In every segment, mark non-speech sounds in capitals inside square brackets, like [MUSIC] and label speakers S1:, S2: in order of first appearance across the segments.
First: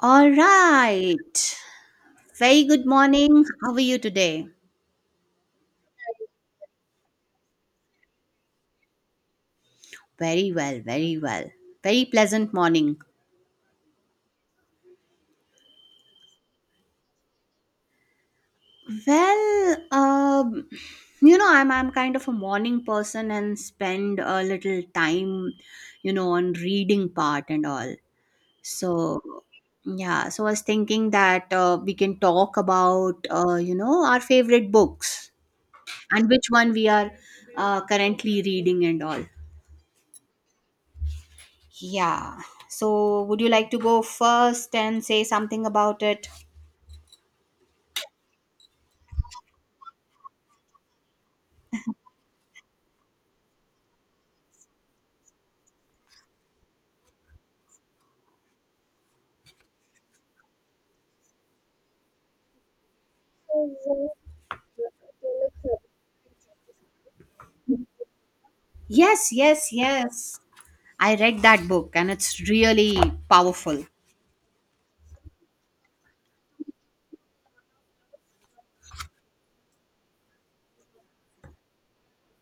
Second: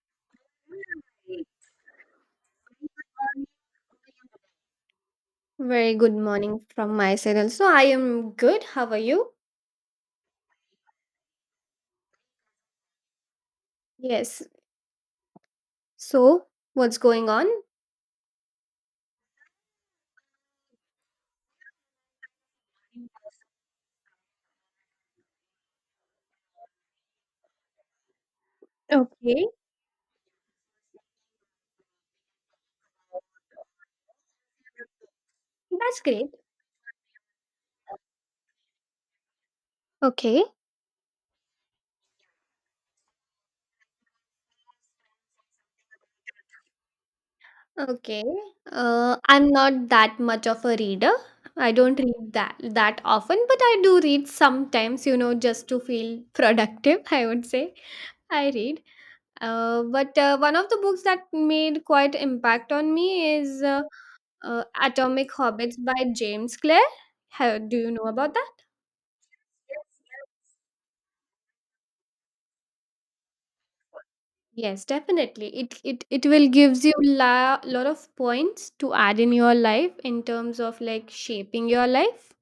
S1: All right. Very good morning. How are you today?
S2: Very good morning from my side also. I am good. How are you?
S1: Very well, very well. Very pleasant morning.
S2: Yes. So, what's going on?
S1: Well, um, I'm kind of a morning person and spend a little time, on reading part and all. So,
S2: Okay.
S1: yeah, so I was thinking that we can talk about, our favorite books
S2: That's
S1: and
S2: great.
S1: which one we are currently reading and all.
S2: Okay.
S1: Yeah. So, would you like to go first and say something about it?
S2: Okay. I'm not that much of a reader. I don't read that often, but I do read sometimes, just to feel [LAUGHS] productive, I would say. I read. But one of the books that made quite impact on me is Atomic Hobbits by James Clear. Do you know about that?
S1: Yes, yes, yes. I read that book and it's really powerful.
S2: Yes, definitely. It will gives you la lot of points to add in your life in terms of like shaping your life.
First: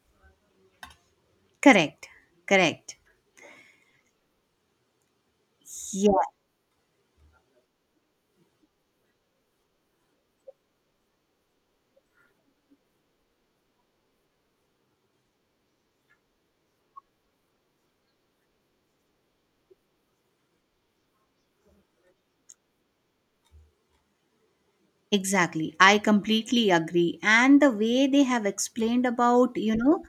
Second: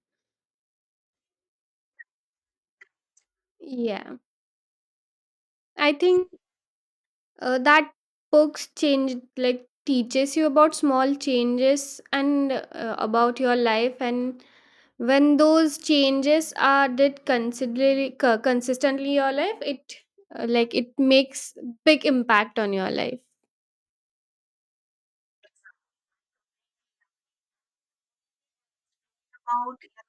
S1: Correct. Correct.
S2: Yeah, I
S1: Yeah,
S2: think that books change like teaches you about small changes and about your life. And when those changes are did considerably consistently in your life, it like it makes big impact on your life.
S1: exactly. I completely agree. And the way they have explained about, you know,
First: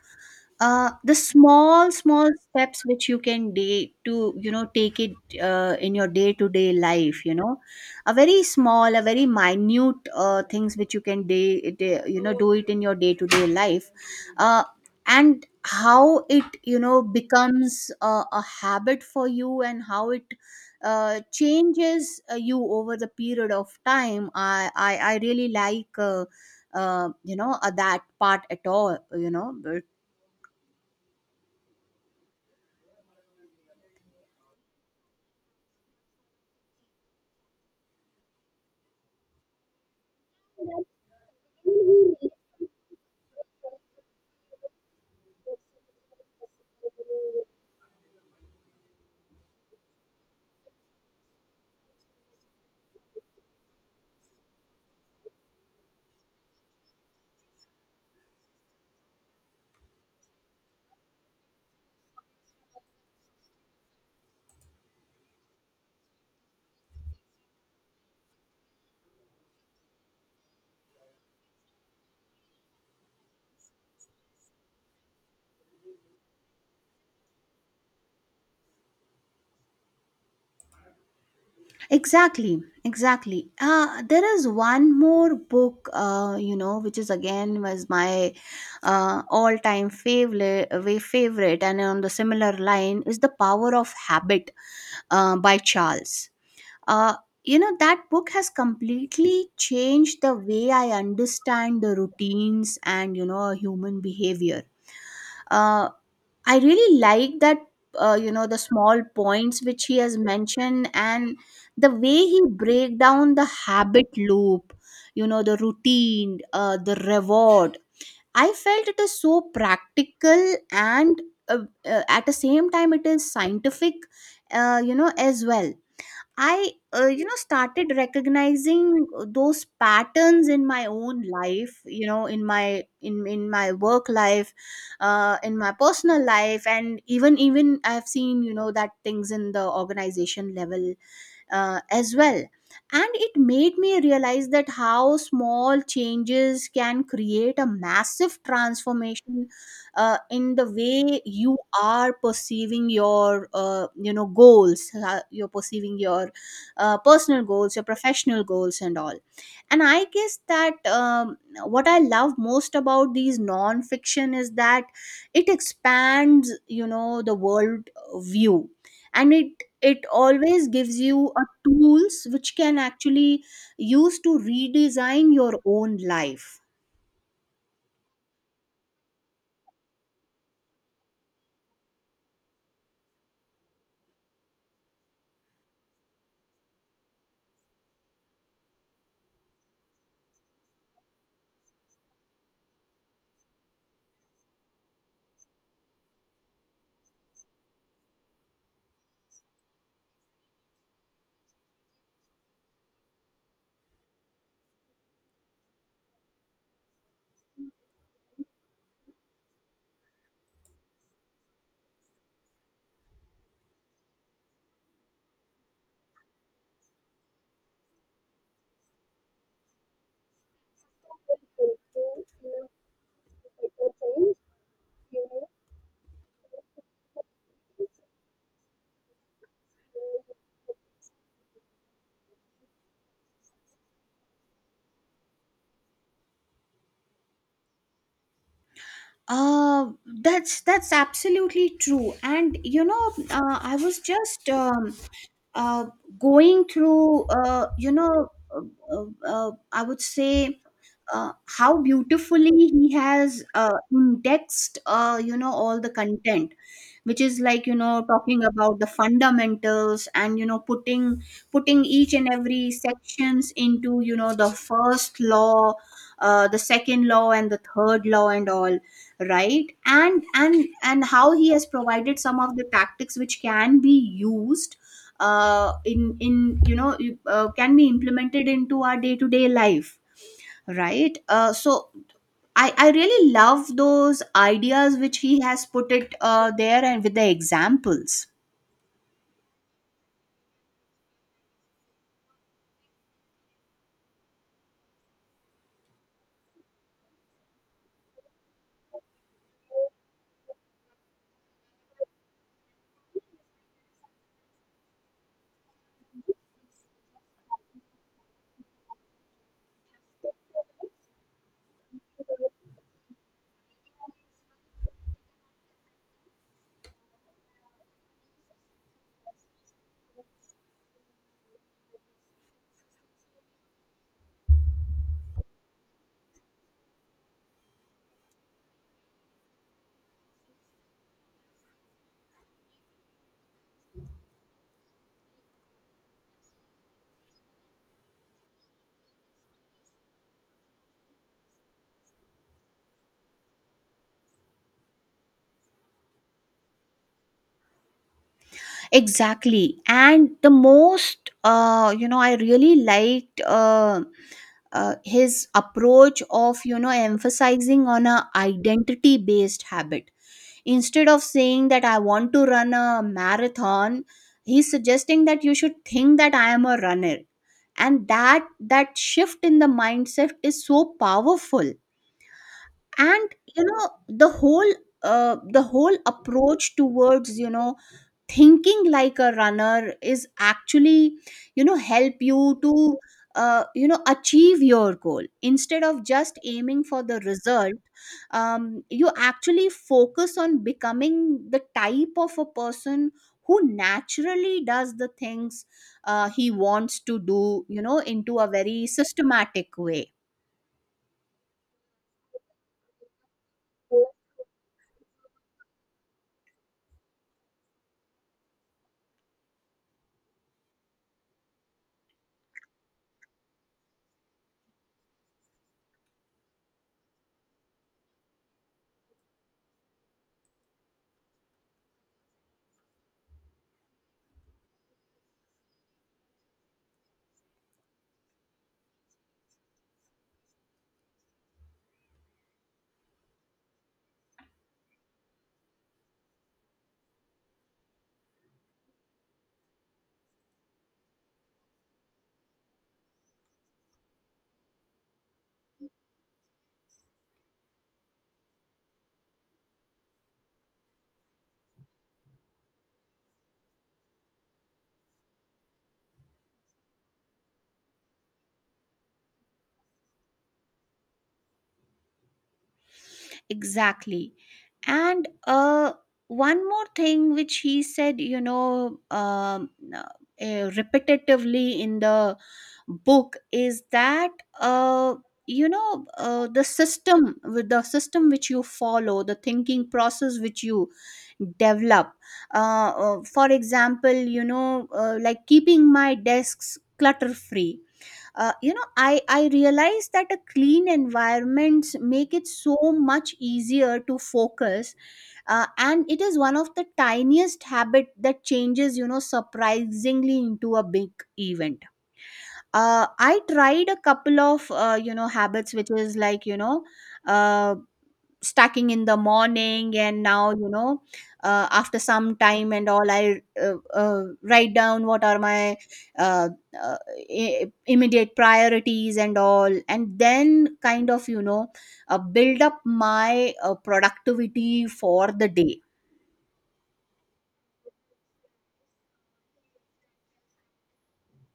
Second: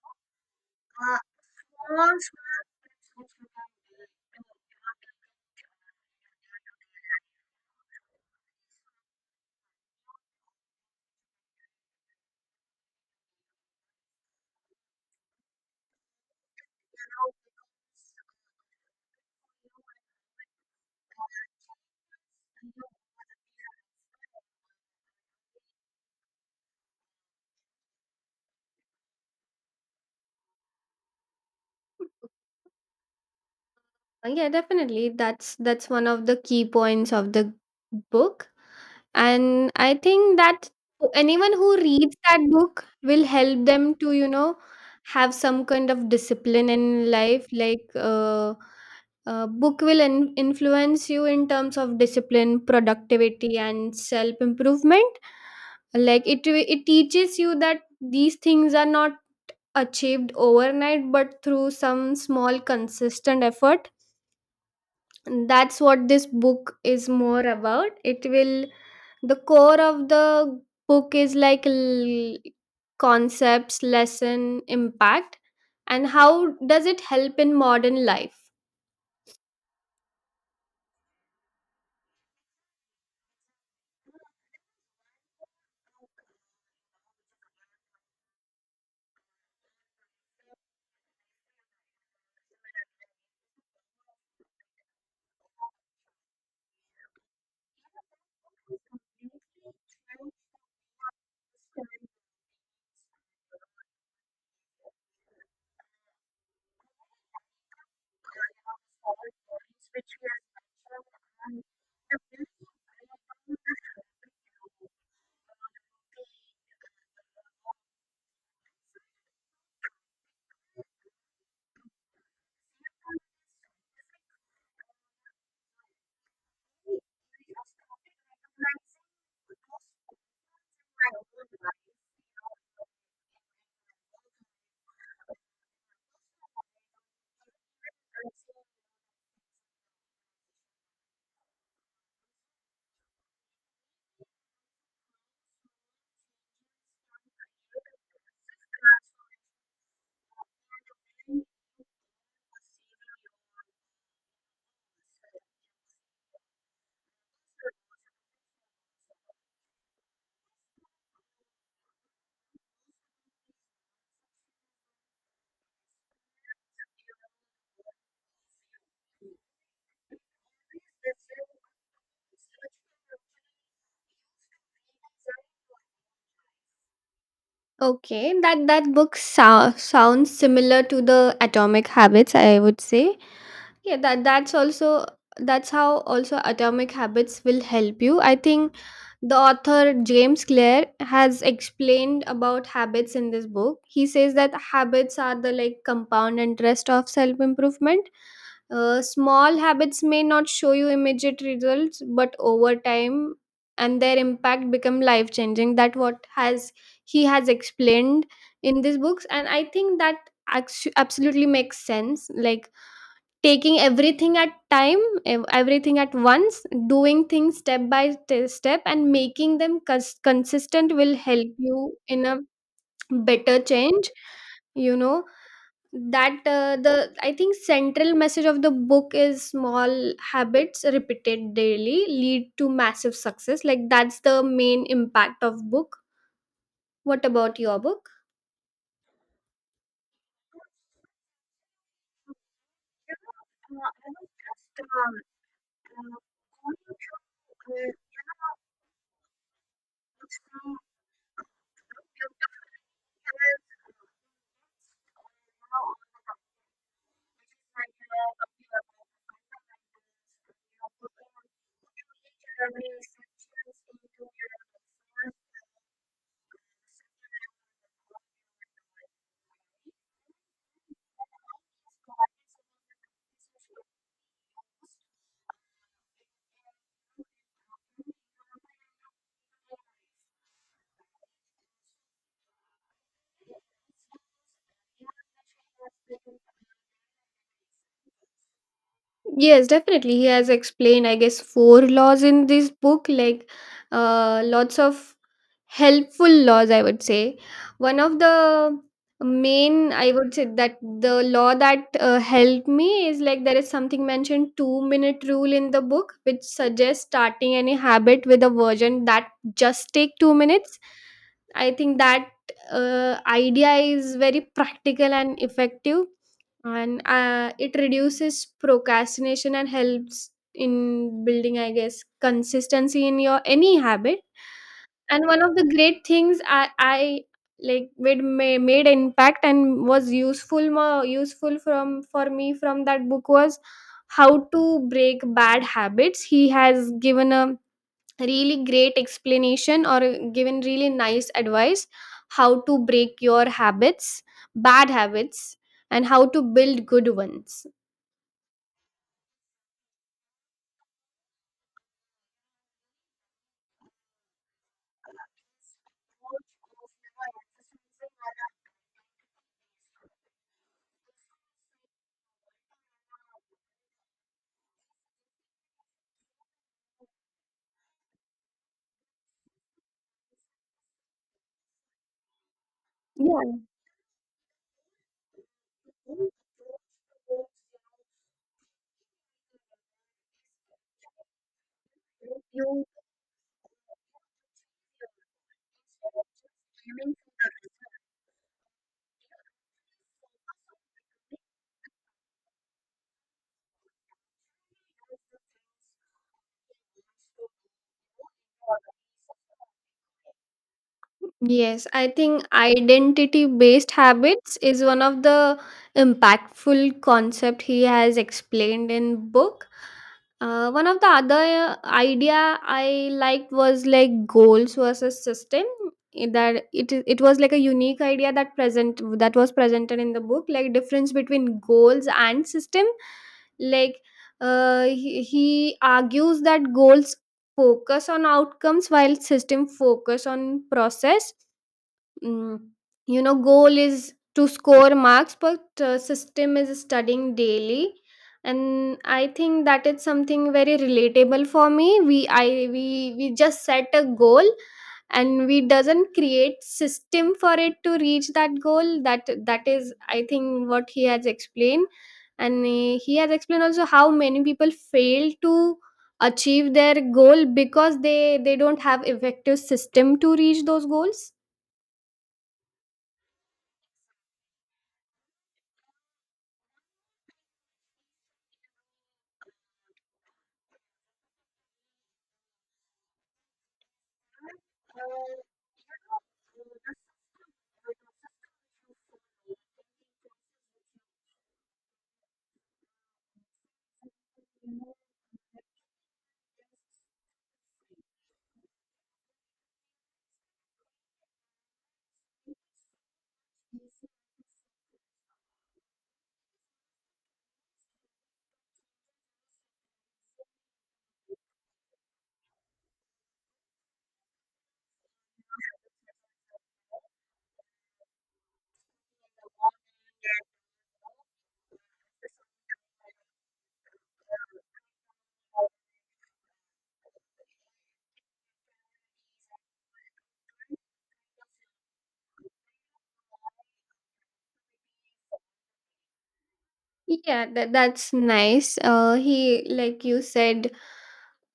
S1: uh, the small small steps which you can day to take it, in your day to day life, a very small, a very minute things which you can day, day, do it in your day to day life, uh, and how it becomes a habit for you and how it changes you over the period of time. I really like, that part at all, you know.
S2: Yeah, definitely. That's one of the key points of the book. And I think that anyone who reads that book will help them to have some kind of discipline in life. Like book will influence you in terms of discipline productivity and self improvement. Like it teaches you that these things are not achieved overnight but through some small consistent effort. That's what this book is more about. It will The core of the book is like concepts lesson impact, and how does it help in modern life.
S1: Exactly, exactly. There is one more book, which is again was my all-time favorite, way favorite, and on the similar line is The Power of Habit, by Charles. Uh, that book has completely changed the way I understand the routines and, you know, human behavior. Uh, I really like that, the small points which he has mentioned and the way he break down the habit loop, you know, the routine, the reward. I felt it is so practical and, uh, at the same time it is scientific, you know, as well. Started recognizing, those patterns in my own life, you know, in my in my work life, in my personal life, and even I've seen, you know, that things in the organization level, as well, and it made me realize that how small changes can create a massive transformation, in the way you are perceiving your, goals, you're perceiving your personal goals, your professional goals and all. And I guess that, what I love most about these non-fiction is that it expands, you know, the world view, and it always gives you a tools which can actually use to redesign your own life.
S2: Okay, that book sounds similar to the atomic habits, I would say. Yeah, that's how also atomic habits will help you. I think the author James Clear has explained about habits in this book. He says that habits are the like compound interest of self improvement. Small habits may not show you immediate results, but over time and their impact become life changing. That what has he has explained in these books. And I think that absolutely makes sense. Like taking everything at time, everything at once, doing things step by step and making them consistent will help you in a better change. you know that, the, I think, central message of the book is small habits repeated daily lead to massive success. Like that's the main impact of book. What about your book?
S1: uh that's absolutely true. And, I was just, uh, going through, I would say, uh, how beautifully he has, indexed, all the content, which is like, you know, talking about the fundamentals and, you know, putting each and every sections into, you know, the first law, the second law, and the third law and all right. And how he has provided some of the tactics which can be used, in, you know, can be implemented into our day to day life, right? So I really love those ideas which he has put it, there and with the examples.
S2: Yes, definitely. He has explained, I guess, four laws in this book. Like lots of helpful laws, I would say. One of the main, I would say, that the law that helped me is like there is something mentioned 2-minute rule in the book which suggests starting any habit with a version that just take 2 minutes. I think that idea is very practical and effective. And it reduces procrastination and helps in building, I guess, consistency in your any habit. And one of the great things, I like made impact and was useful, more useful from for me from that book was how to break bad habits. He has given a really great explanation or given really nice advice how to break your habits, bad habits, and how to build good ones.
S1: Exactly. And the most, I really liked, his approach of, you know, emphasizing on a identity based habit. Instead of saying that I want to run a marathon, he's suggesting that you should think that I am a runner. And that shift in the mindset is so powerful. And
S2: Yeah,
S1: you know the whole, the whole approach towards, you know, thinking like a runner is actually, you know, help you to, achieve your goal instead of just aiming for the result. You actually focus on becoming the type of a person who naturally does the things he wants to do, you know, into a very systematic way.
S2: yes, I think identity based habits is one of the impactful concept he has explained in book. One of the other idea I liked was like goals versus system. That it was like a unique idea that present that was presented in the book, like difference between goals and system. Like he argues that goals focus on outcomes while system focus on process. mm, Goal is to score marks, but system is studying daily. And I think that is something very relatable for me. We i we we just set a goal and we doesn't create system for it to reach that goal. That is, I think, what he has explained. And he has explained also how many people fail to achieve their goal because they don't have effective system to reach those goals.
S1: Exactly. And one more thing which he said, uh, repetitively in the book is that, uh, the system, with the system which you follow, the thinking process which you develop. For example, like keeping my desks clutter free, I realize that a clean environments make it so much easier to focus, and it is one of the tiniest habit that changes, you know, surprisingly into a big event. I tried a couple of, habits which is like, uh, stacking in the morning, and now, you know, after some time and all, I write down what are my, uh, uh, immediate priorities and all, and then kind of, build up my, productivity for the day.
S2: Yeah, that's nice. Like you said,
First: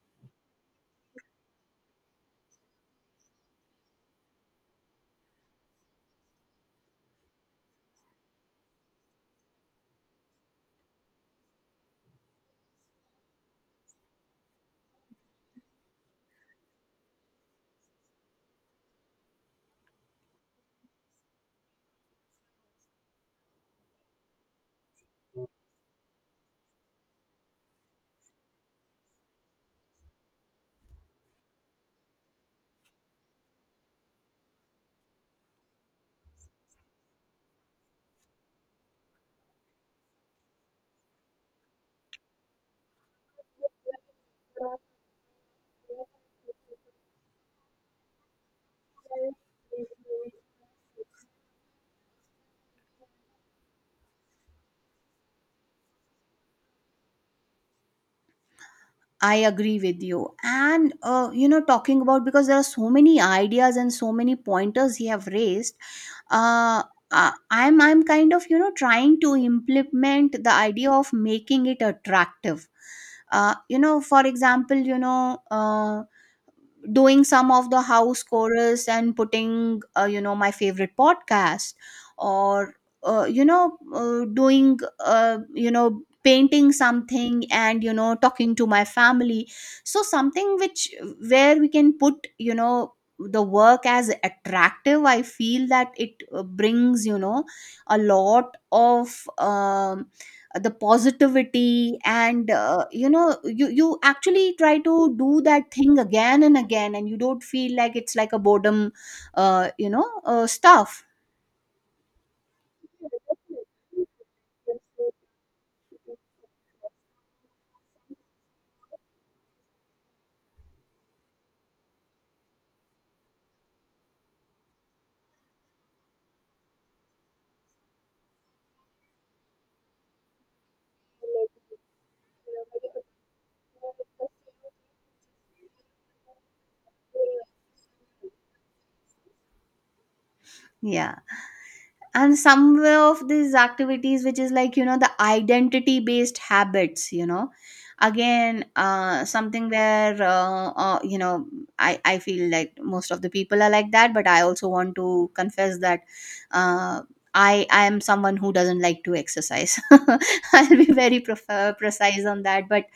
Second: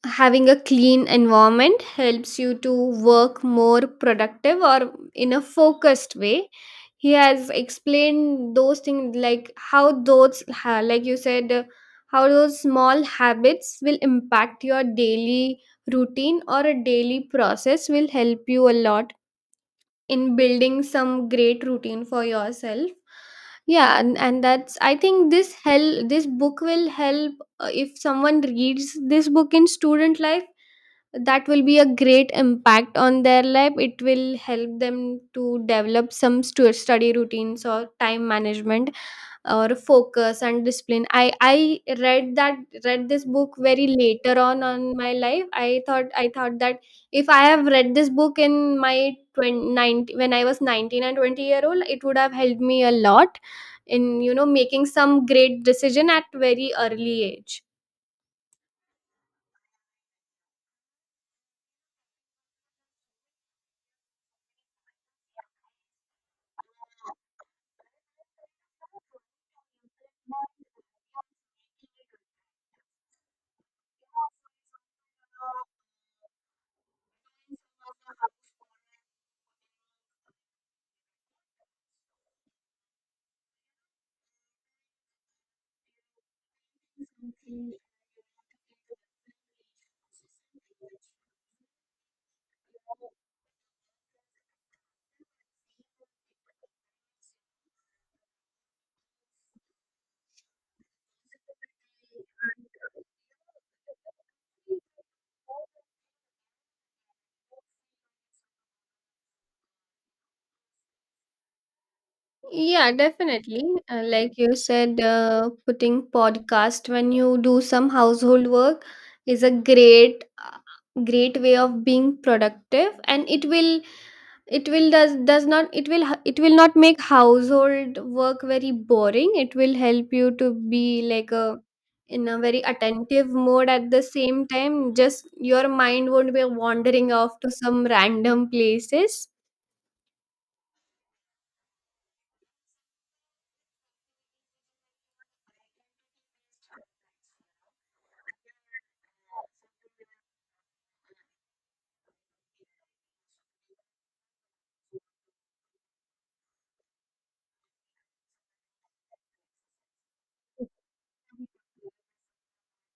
S2: having a clean environment helps you to work more productive or in a focused way. He has explained those things like how like you said, how those small habits will impact your daily routine or a daily process will help you a lot in building some great routine for yourself. Yeah, and that's, I think, this help this book will help if someone reads this book in student life. That will be a great impact on their life. It will help them to develop some study routines or time management or focus and discipline. I read that, read this book very later on my life. I thought that if I have read this book in my 20, 19 when I
S1: [LAUGHS]
S2: was 19 and 20-year old, it would have helped me a lot in making some great decision at very early age.
S1: I agree with you. And, talking about because there are so many ideas and so many pointers you have raised, uh, I'm kind of, you know, trying to implement the idea of making it attractive. For example, doing some of the house chorus and putting, my favorite podcast, or, doing, painting something, and, you know, talking to my family, so something which where we can put, you know, the work as attractive. I feel that it, brings, you know, a lot of, the positivity. And, you actually try to do that thing again and again, and you don't feel like it's like a boredom, stuff.
S2: Yeah, definitely. Like you said, putting podcast when you do some household work is a great great way of being productive. And it will, does not, it will not make household work very boring. It will help you to be like a, in a very attentive mode, at the same time just your mind won't be wandering off to some random places.
S1: Yeah. And some way of these activities which is like, you know, the identity based habits, you know, again, something where, I feel like most of the people are like that, but I also want to confess that, uh, I am someone who doesn't like to exercise [LAUGHS] I'll be very precise on that. But,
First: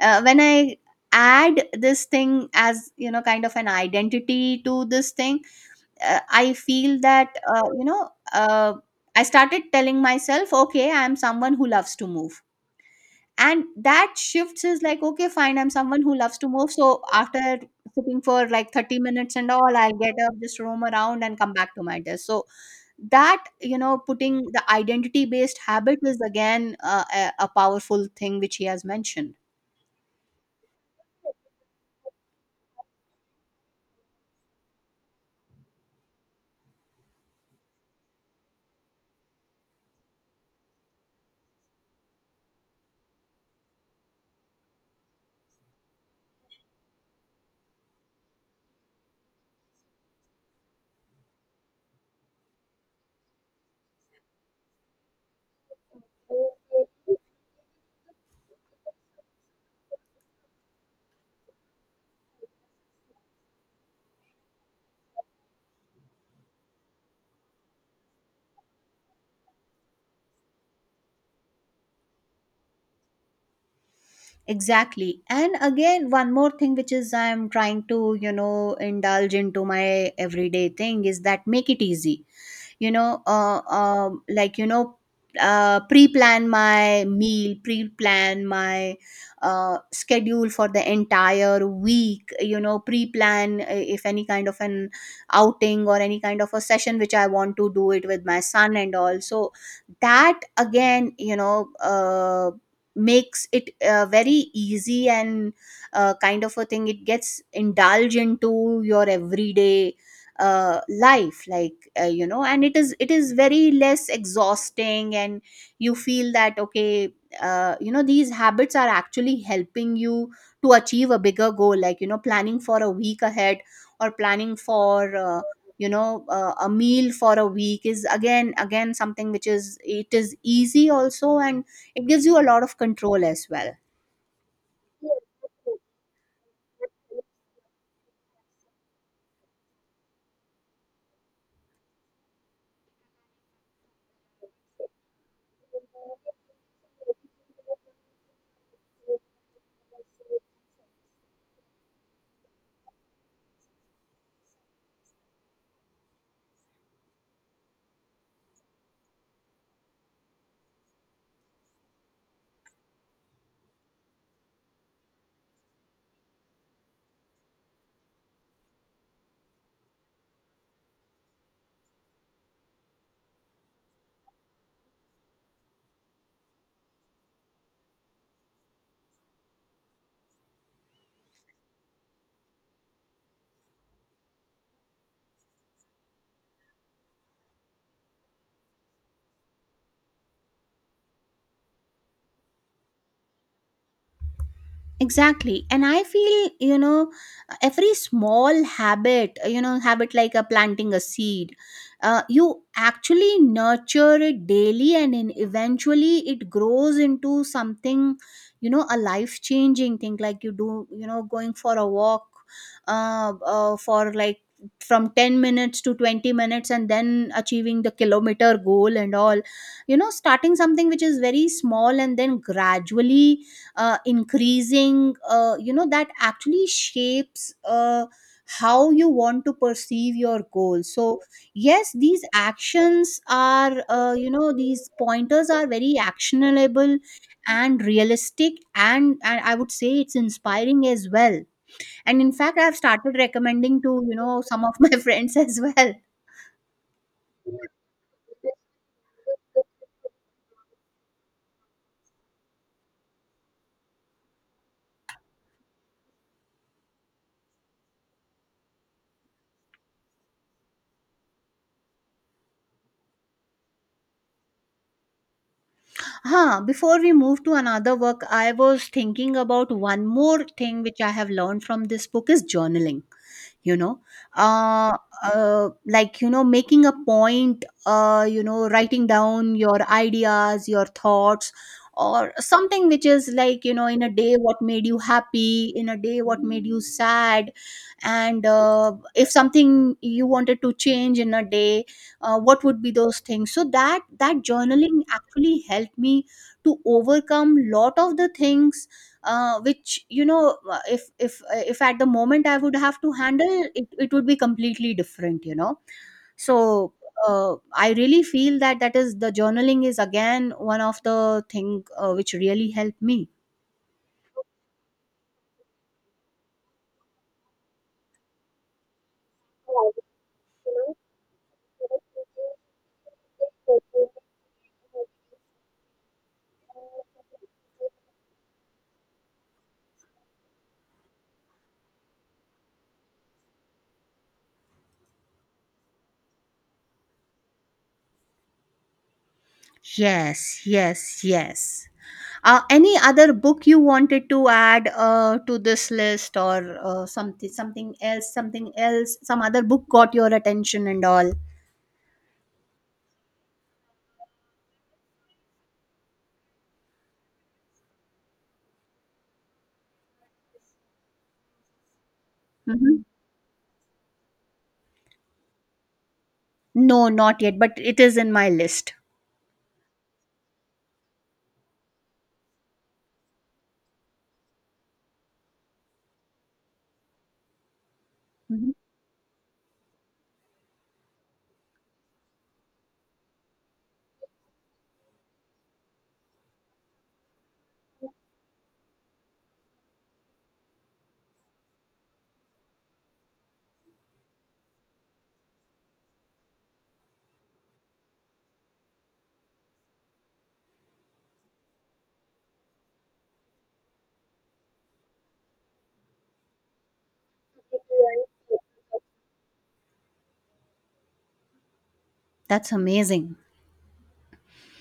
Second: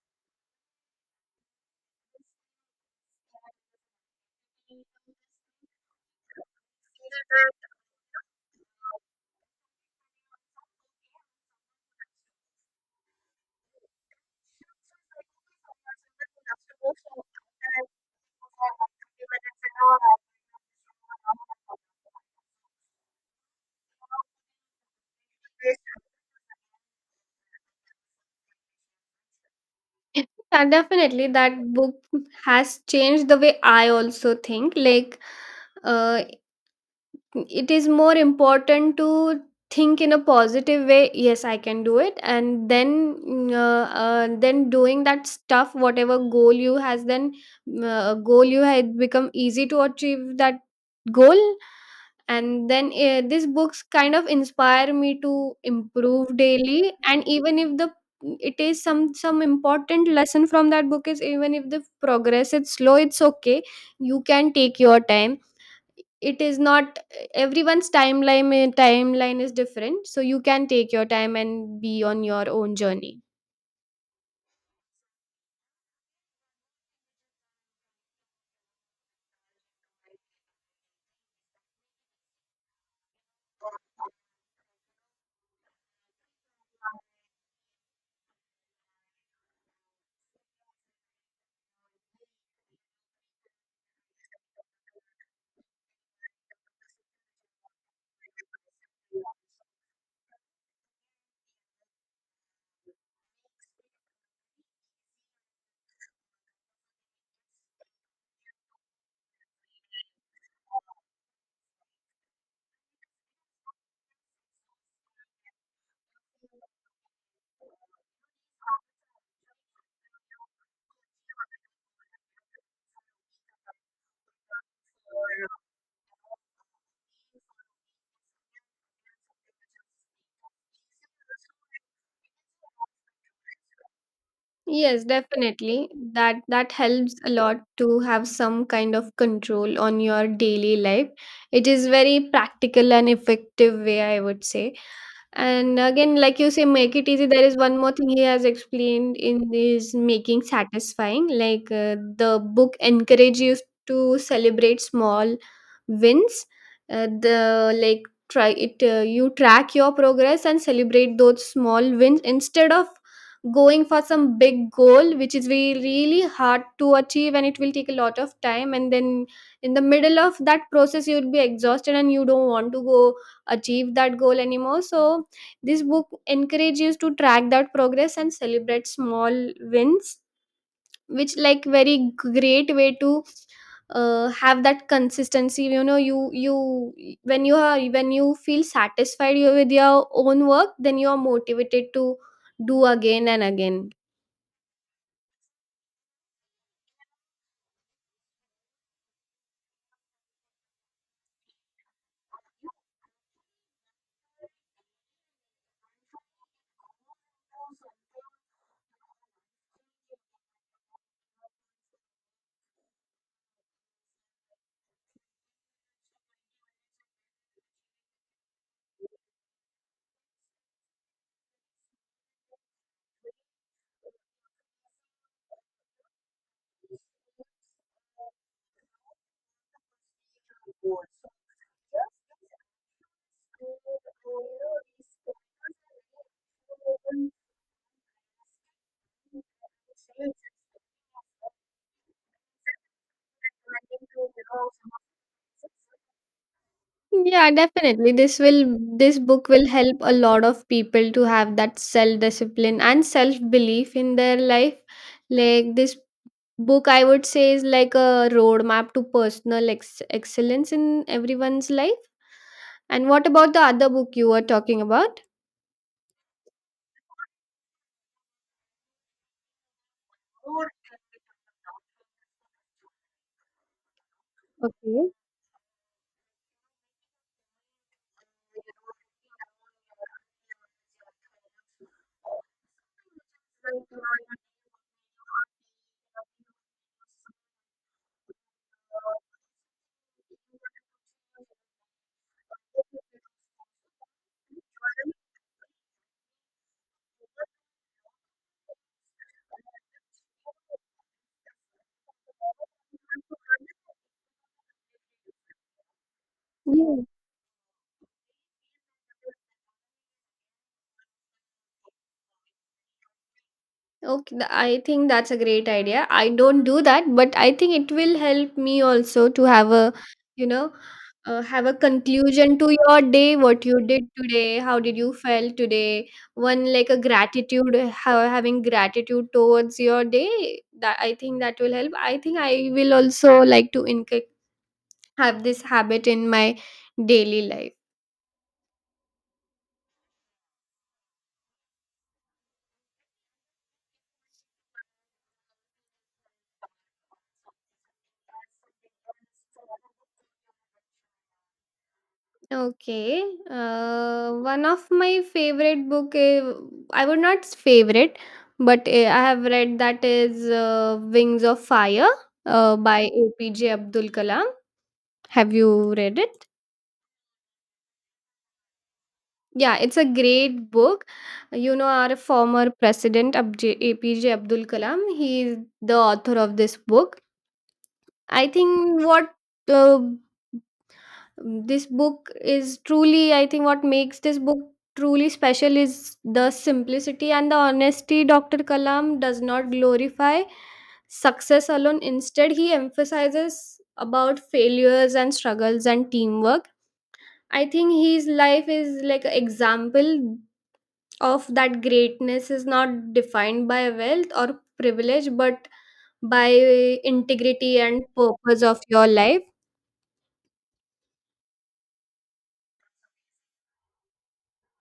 S1: when I add this thing as, you know, kind of an identity to this thing, I feel that, uh, I started telling myself, okay, I am someone who loves to move. And that shifts is like, okay, fine, I'm someone who loves to move. So after sitting for like 30 minutes and all, I'll get up, just roam around and come back to my desk. So that, you know, putting the identity based habit is again, a powerful thing which he has mentioned.
S2: [LAUGHS] That definitely that book has changed the way I also think. Like uh, it is more important to think in a positive way. Yes, I can do it. And then doing that stuff, whatever goal you has, then goal you had become easy to achieve that goal. And then these books kind of inspire me to improve daily. And even if the it is some important lesson from that book is even if the progress is slow, it's okay. You can take your time. It is not everyone's timeline. Timeline is different. So you can take your time and be on your own journey.
S1: Exactly. And again, one more thing which is I'm trying to, you know, indulge into my everyday thing is that make it easy, like, you know, pre-plan my meal, pre-plan my, schedule for the entire week, you know, pre-plan, if any kind of an outing or any kind of a session which I want to do it with my son and all. So that again, makes it, very easy, and, kind of a thing it gets indulged into your everyday, life, like, you know, and it is, very less exhausting, and you feel that, okay, you know, these habits are actually helping you to achieve a bigger goal, like, you know, planning for a week ahead, or planning for, a meal for a week is again something which is it is easy also, and it gives you a lot of control as well.
S2: Yes, definitely. That helps a lot to have some kind of control on your daily life. It is very practical and effective way, I would say. And again, like you say, make it easy. There is one more thing he has explained in this making satisfying. Like the book encourages you to celebrate small wins. The like try it. You track your progress and celebrate those small wins instead of going for some big goal, which is really really hard to achieve and it will take a lot of time. And then in the middle of that process, you'll be exhausted and you don't want to go achieve that goal anymore. So this book encourages to track that progress and celebrate small wins, which like very great way to have that consistency. You know, you when you are when you feel satisfied, with your own work, then you are motivated to do again and again.
S1: Exactly. And I feel, every small habit, habit like a planting a seed, you actually nurture it daily and in eventually it grows into something, a life changing thing like you do, going for a walk for like from 10 minutes to 20 minutes and then achieving the kilometer goal and all, starting something which is very small and then gradually increasing that actually shapes how you want to perceive your goal. So yes, these actions are, these pointers are very actionable and realistic, and I would say it's inspiring as well, and in fact I've started recommending to some of my [LAUGHS] friends as well.
S2: Yeah, definitely. This book will help a lot of people to have that self discipline and self belief in their life. Like this book, I would say, is like a roadmap to personal excellence in everyone's life. And what about the other book you were talking about?
S1: Huh, before we move to another work, I was thinking about one more thing which I have learned from this book is journaling, you know uh,
S2: Okay.
S1: like making a point, writing down your ideas, your thoughts, or something which is like in a day what made you happy, in a day what made you sad, and if something you wanted to change in a day, what would be those things. So that that journaling actually helped me to overcome lot of the things which if at the moment I would have to handle it it would be completely different, so
S2: Yeah.
S1: I really feel that that is the journaling is again one of the thing which really helped me.
S2: Okay, I think that's a great idea. I don't do that, but I think it will help me also to have you know, a conclusion to your day, what you did today, how did you felt today, one like a gratitude, how having gratitude towards your day. That, I think, that will help. I think I will also like to have this habit in my daily life.
S1: Yes. Any other book you wanted to add to this list, or something else, some other book got your attention and all?
S2: Okay. One of my favorite book is, I would not favorite, but I have read that is Wings of Fire by
S1: Mhm.
S2: APJ Abdul Kalam. Have you read it?
S1: No, not yet, but it is in my list.
S2: Yeah, it's a great book. You know, our former president, APJ Abdul Kalam, he is the author of this book. I
S1: Mhm.
S2: think what uh, this book is truly, I think, what makes this book truly special is the simplicity and the honesty. Dr. Kalam does not glorify success alone. Instead, he emphasizes about failures and struggles and teamwork. I think his life is like an example of that greatness is not defined by wealth or privilege, but by integrity and purpose of your life.
S1: That's amazing.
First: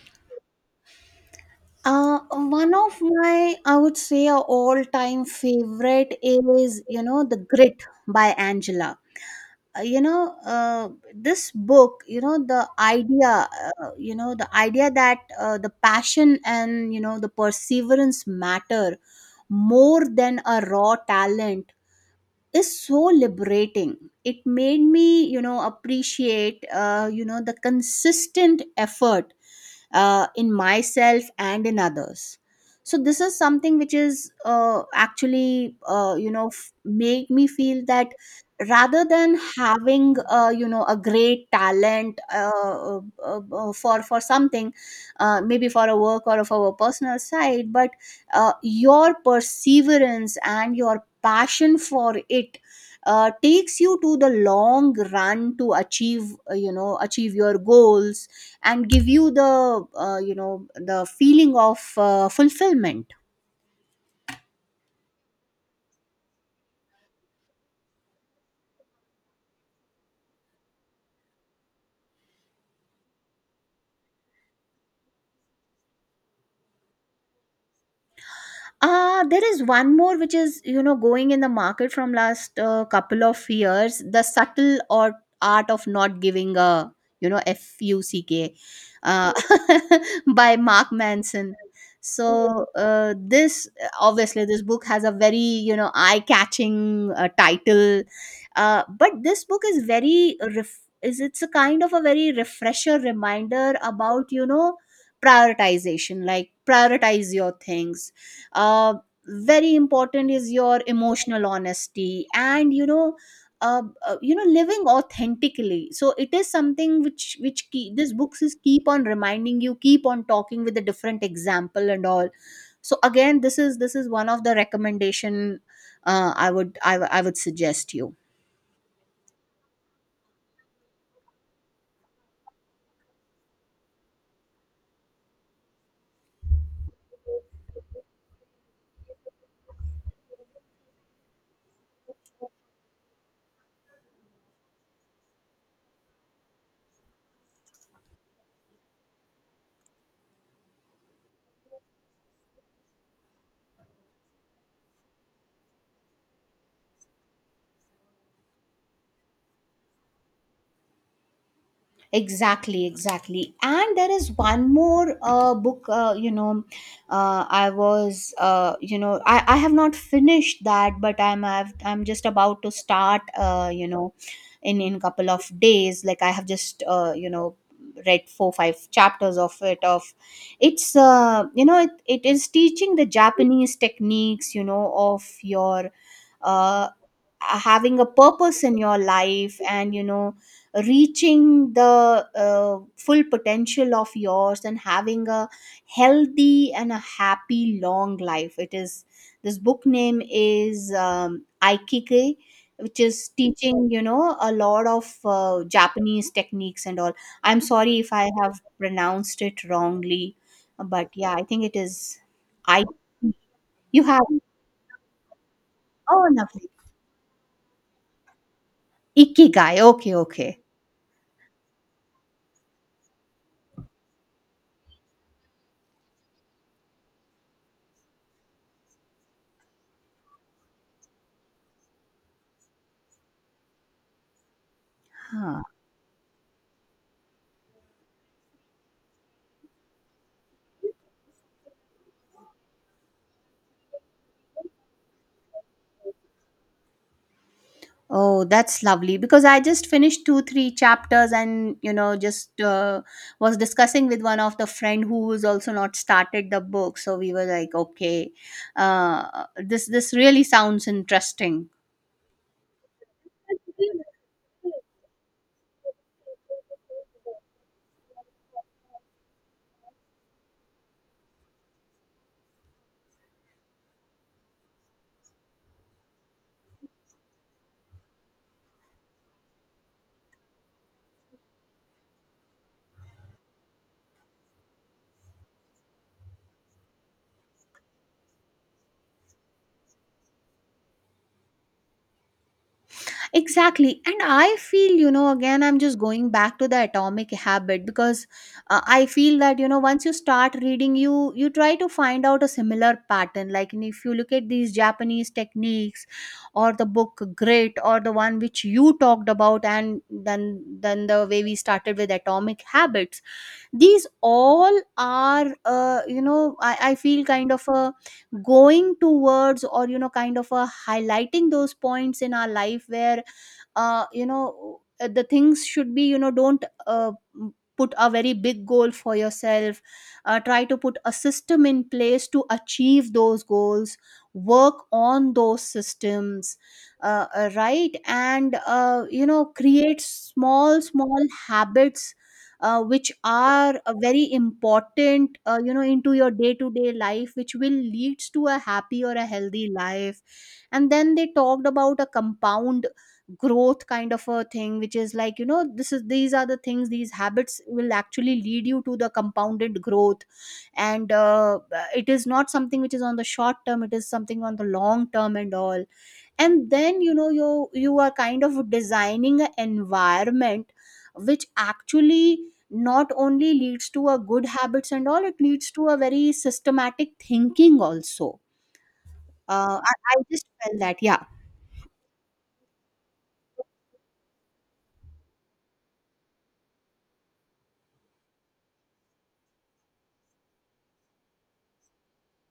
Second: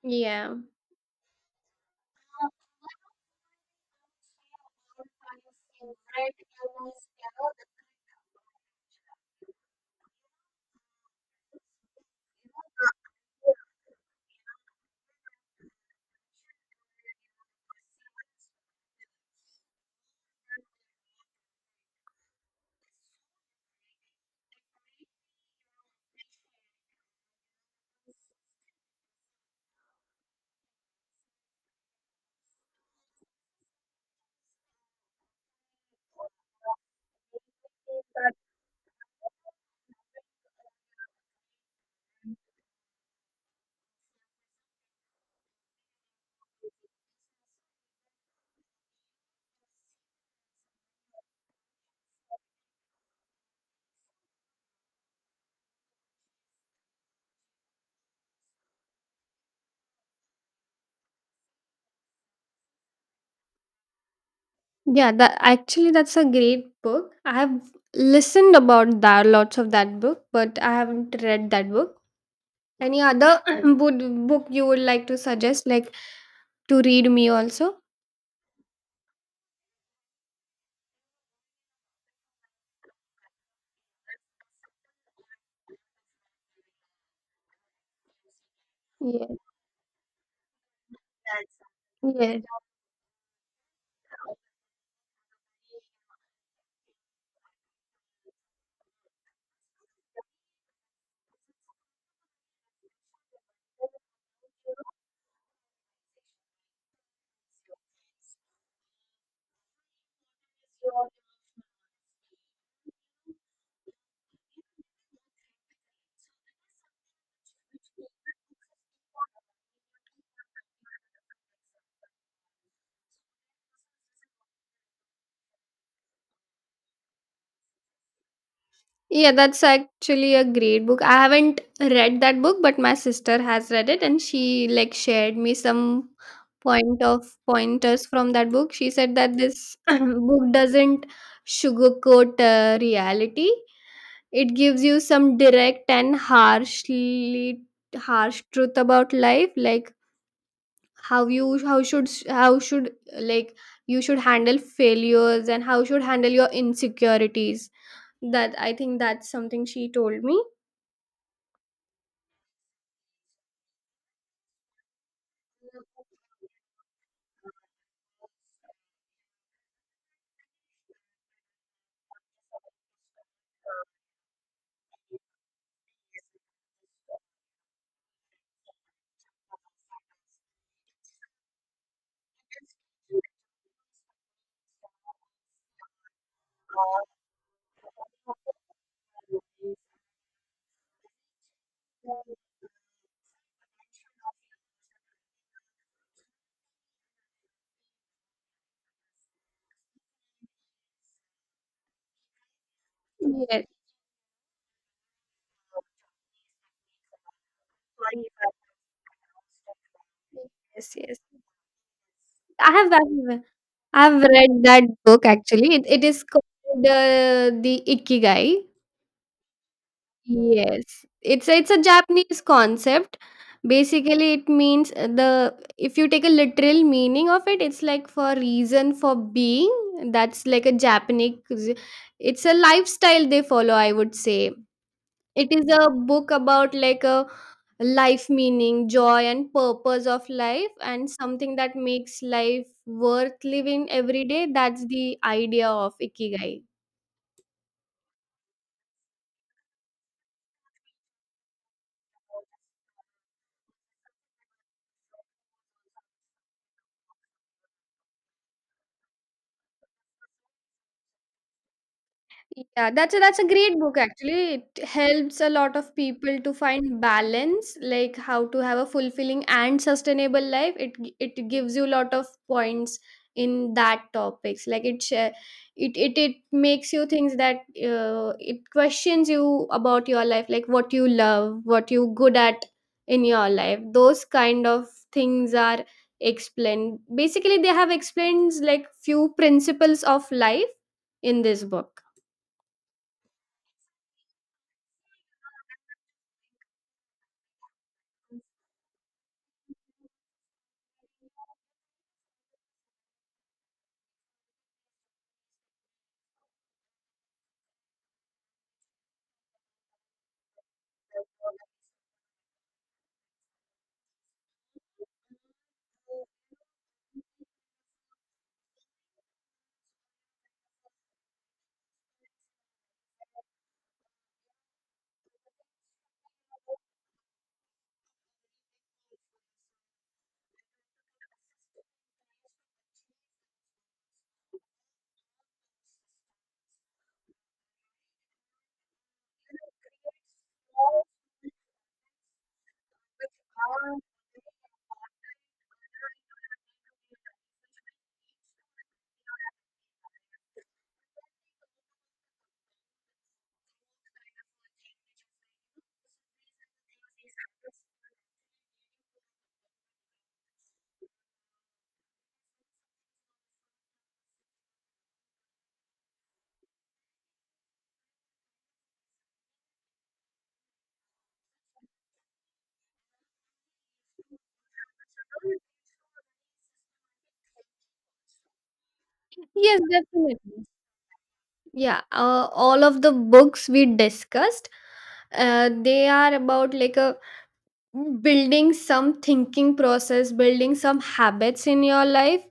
S2: Yeah.
S1: One of my, I would say, a all-time favorite is, The Grit by Angela. Uh, you know, uh, this book, the idea, the idea that the passion and, the perseverance matter more than a raw talent is so liberating. It made me appreciate the consistent effort in myself and in others. So this is something which is, actually, made me feel that rather than having, a great talent, for something, maybe for a work or for a personal side, but your perseverance and your passion for it takes you to the long run to achieve, achieve your goals, and give you the, the feeling of fulfillment.
S2: Yeah, that actually that's a great book. I have listened about that lots of that book, but I haven't read that book. Any other [CLEARS THROAT] book book you would like to suggest, like to read me also?
S1: There is one more which is going in the market from last couple of years, the subtle or art of not giving a fuck,
S2: Yeah,
S1: uh, [LAUGHS] by Mark Manson.
S2: yeah,
S1: So this, obviously this book has a very eye-catching title, but this book is very ref- is it's a kind of a very refresher reminder about prioritization, like prioritize your things, uh, very important is your emotional honesty, and uh, living authentically. So it is something which this books is keep on reminding you, keep on talking with a different example and all. So again, this is one of the recommendation I would, I would suggest you.
S2: yeah. That's actually a great book. I haven't read that book, but my sister has read it, and she like shared me some pointers from that book. She said that this [CLEARS THROAT] book doesn't sugarcoat reality. It gives you some direct and harsh truth about life, like how should, like, you should handle failures, and how should handle your insecurities. That, I think, that's something she told me.
S1: Exactly, exactly. And there is one more book, I was, I have not finished that, but I'm just about to start, in couple of days. Like I have just, read four, five chapters of it. Of it's, you know, it is teaching the Japanese techniques, of your, uh, having a purpose in your life, and reaching the full potential of yours, and having a healthy and a happy long life. It is, this book name is aikike, which is
S2: Yes,
S1: teaching a lot of Japanese techniques and all. I'm sorry if I have pronounced it wrongly,
S2: yes,
S1: but
S2: yes.
S1: yeah, I think it is.
S2: I
S1: I
S2: have I have I
S1: You
S2: have
S1: have.
S2: read that book actually. It is
S1: Oh lovely,
S2: called the Ikigai.
S1: ikigai, okay okay.
S2: Yes, it's a Japanese concept. Basically, it means the if you take a literal meaning of it, it's like for reason for being. That's like a Japanese. It's a lifestyle they follow, I would say. It
S1: Huh.
S2: is a book about like a life meaning, joy, and purpose of life, and something that makes life worth living every day. That's the idea of ikigai.
S1: Oh, that's lovely, because I just finished two, three chapters and just was discussing with one of the friend who is also not started the book. So we were like, okay, this really sounds interesting.
S2: Yeah, that's a great book actually. It helps a lot of people to find
S1: [LAUGHS]
S2: balance, like how to have a fulfilling and sustainable life. It gives you a lot of points in that topics. Like it makes you things that it questions you about your life, like what you love, what you good at in your life. Those kind of things are explained. Basically, they have explained like few principles of life in this book.
S1: Exactly. And I feel, again, I'm just going back to the atomic habit because I feel that, once you start reading, you try to find out a similar pattern. Like, and if you look at these Japanese techniques, or the book Grit, or the one which you talked about, and then the way we started with atomic habits, these all are, I feel kind of a going towards, or, kind of a highlighting those points in our life where, the things should be, don't put a very big goal for yourself, try to put a system in place to achieve those goals, work on those systems, right, and create small small habits which are very important into your day to day life, which will leads to a happy or a healthy life. And then they talked about a compound growth kind of a thing, which is like this is, these are the things, these habits will actually lead you to the compounded growth. And it is not something which is on the short term, it is something on the long term and all. And then you are kind of designing an environment which actually not only leads to a good habits and all, it leads to a very systematic thinking also.
S2: Yes,
S1: I
S2: definitely.
S1: just felt that, yeah.
S2: Yeah, all of the books we discussed, they are about like a building some thinking process, building some habits in your life,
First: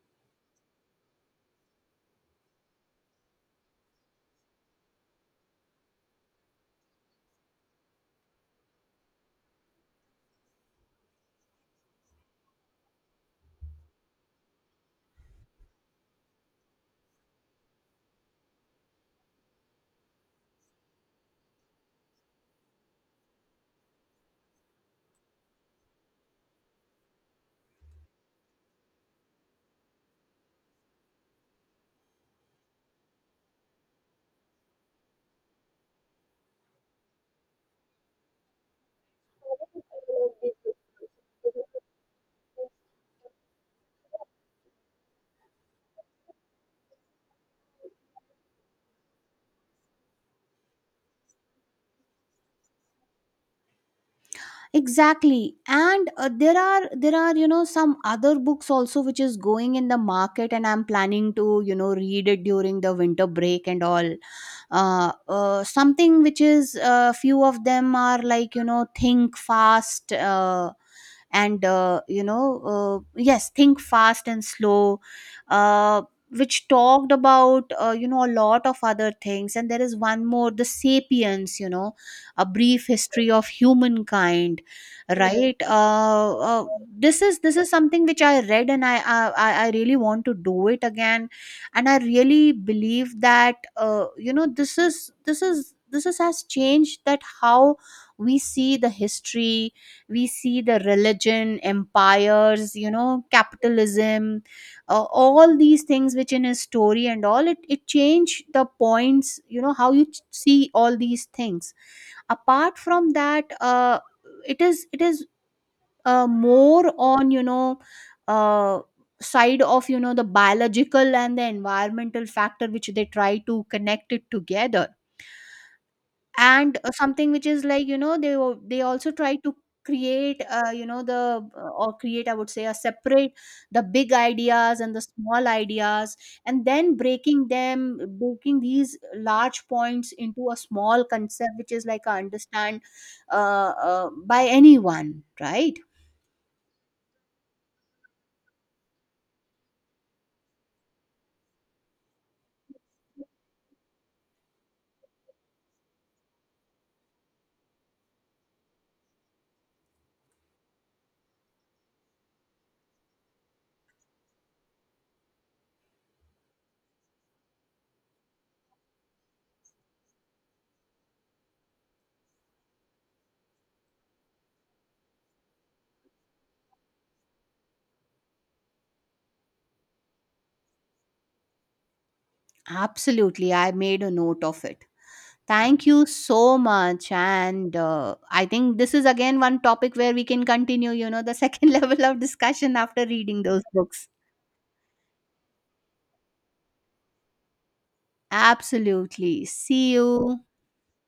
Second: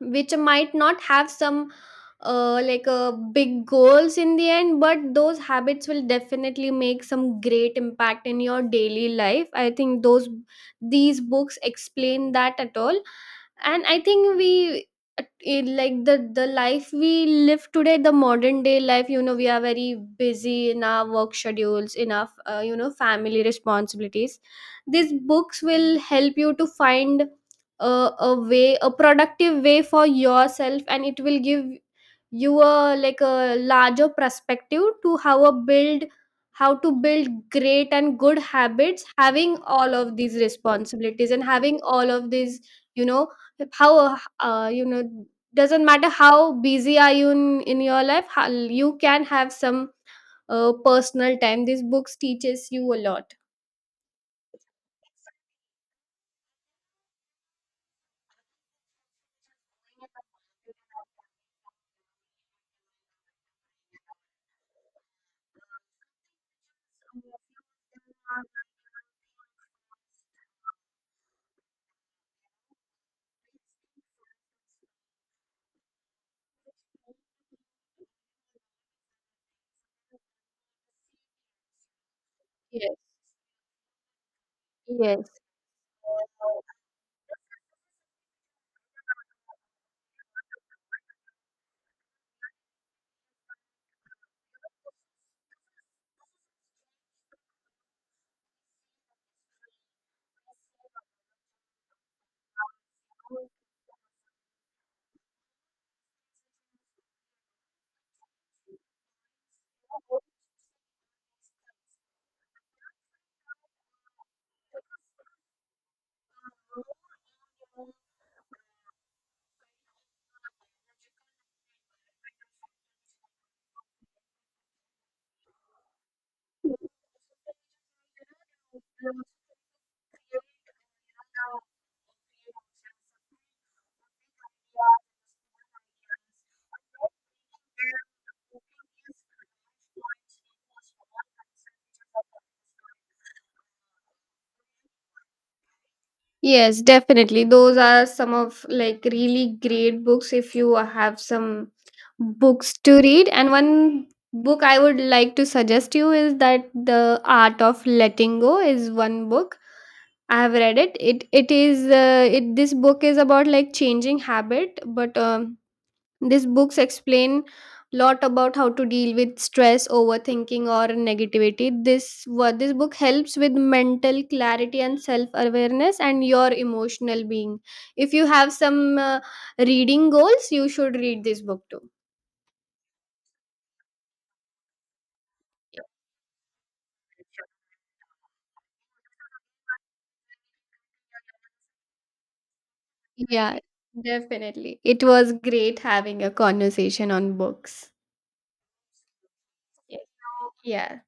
S2: which might not have some like big goals in the end. But those habits will definitely make some great impact in your daily life. I think those these books explain that at all. And I think we, it, like the life we live today, the modern day life, you know, we are very busy in our work schedules, in our you know family responsibilities. These books will help you to find a way, a productive way for yourself. And it will give you a like a larger perspective to how a build, how to build great and good habits, having all of these
S1: [LAUGHS]
S2: responsibilities and having all of these, you know, how doesn't matter how busy are you in, your life how, you can have some personal time. These books teaches you a lot.
S1: Exactly. And there are, some other books also which is going in the market, and I'm planning to read it during the winter break and all. Something which is few of them are like, think fast, and yes, think fast and slow, uh, which talked about a lot of other things. And there is one more, the sapiens, a brief
S2: Yes,
S1: history of humankind,
S2: yes.
S1: right. This is, this is something which I read, and I really want to do it again. And I really believe that this is, this is, has changed that how we see the history, we see the religion, empires, capitalism, all these things which in his story and all, it changed the points, how you see all these things. Apart from that, it is, it is more on uh, side of the biological and the environmental factor which they try to connect it together. And something which is like they they also try to create, the or create, I would say, a separate, the big ideas and the small ideas, and then breaking these large points into a small concept which is like understand by anyone, right.
S2: Yes, definitely. Those are some of like really great books if you have some books to read. And one book I would like to suggest you is that The Art of Letting Go is one book. I have read it. Is it this book is about like changing habit. But these books explain lot about how to deal with stress, overthinking, or negativity. This what this book helps with mental clarity and self awareness and your emotional being. If you have some reading goals, you should read this book too.
S1: Absolutely, I made a note of it. Thank you so much. And I think this is again one topic where we can continue, the second [LAUGHS] level of discussion after reading
S2: Yeah,
S1: those books.
S2: definitely. It was great having a conversation on books.
S1: Absolutely. See
S2: Yes.
S1: you.
S2: Yeah.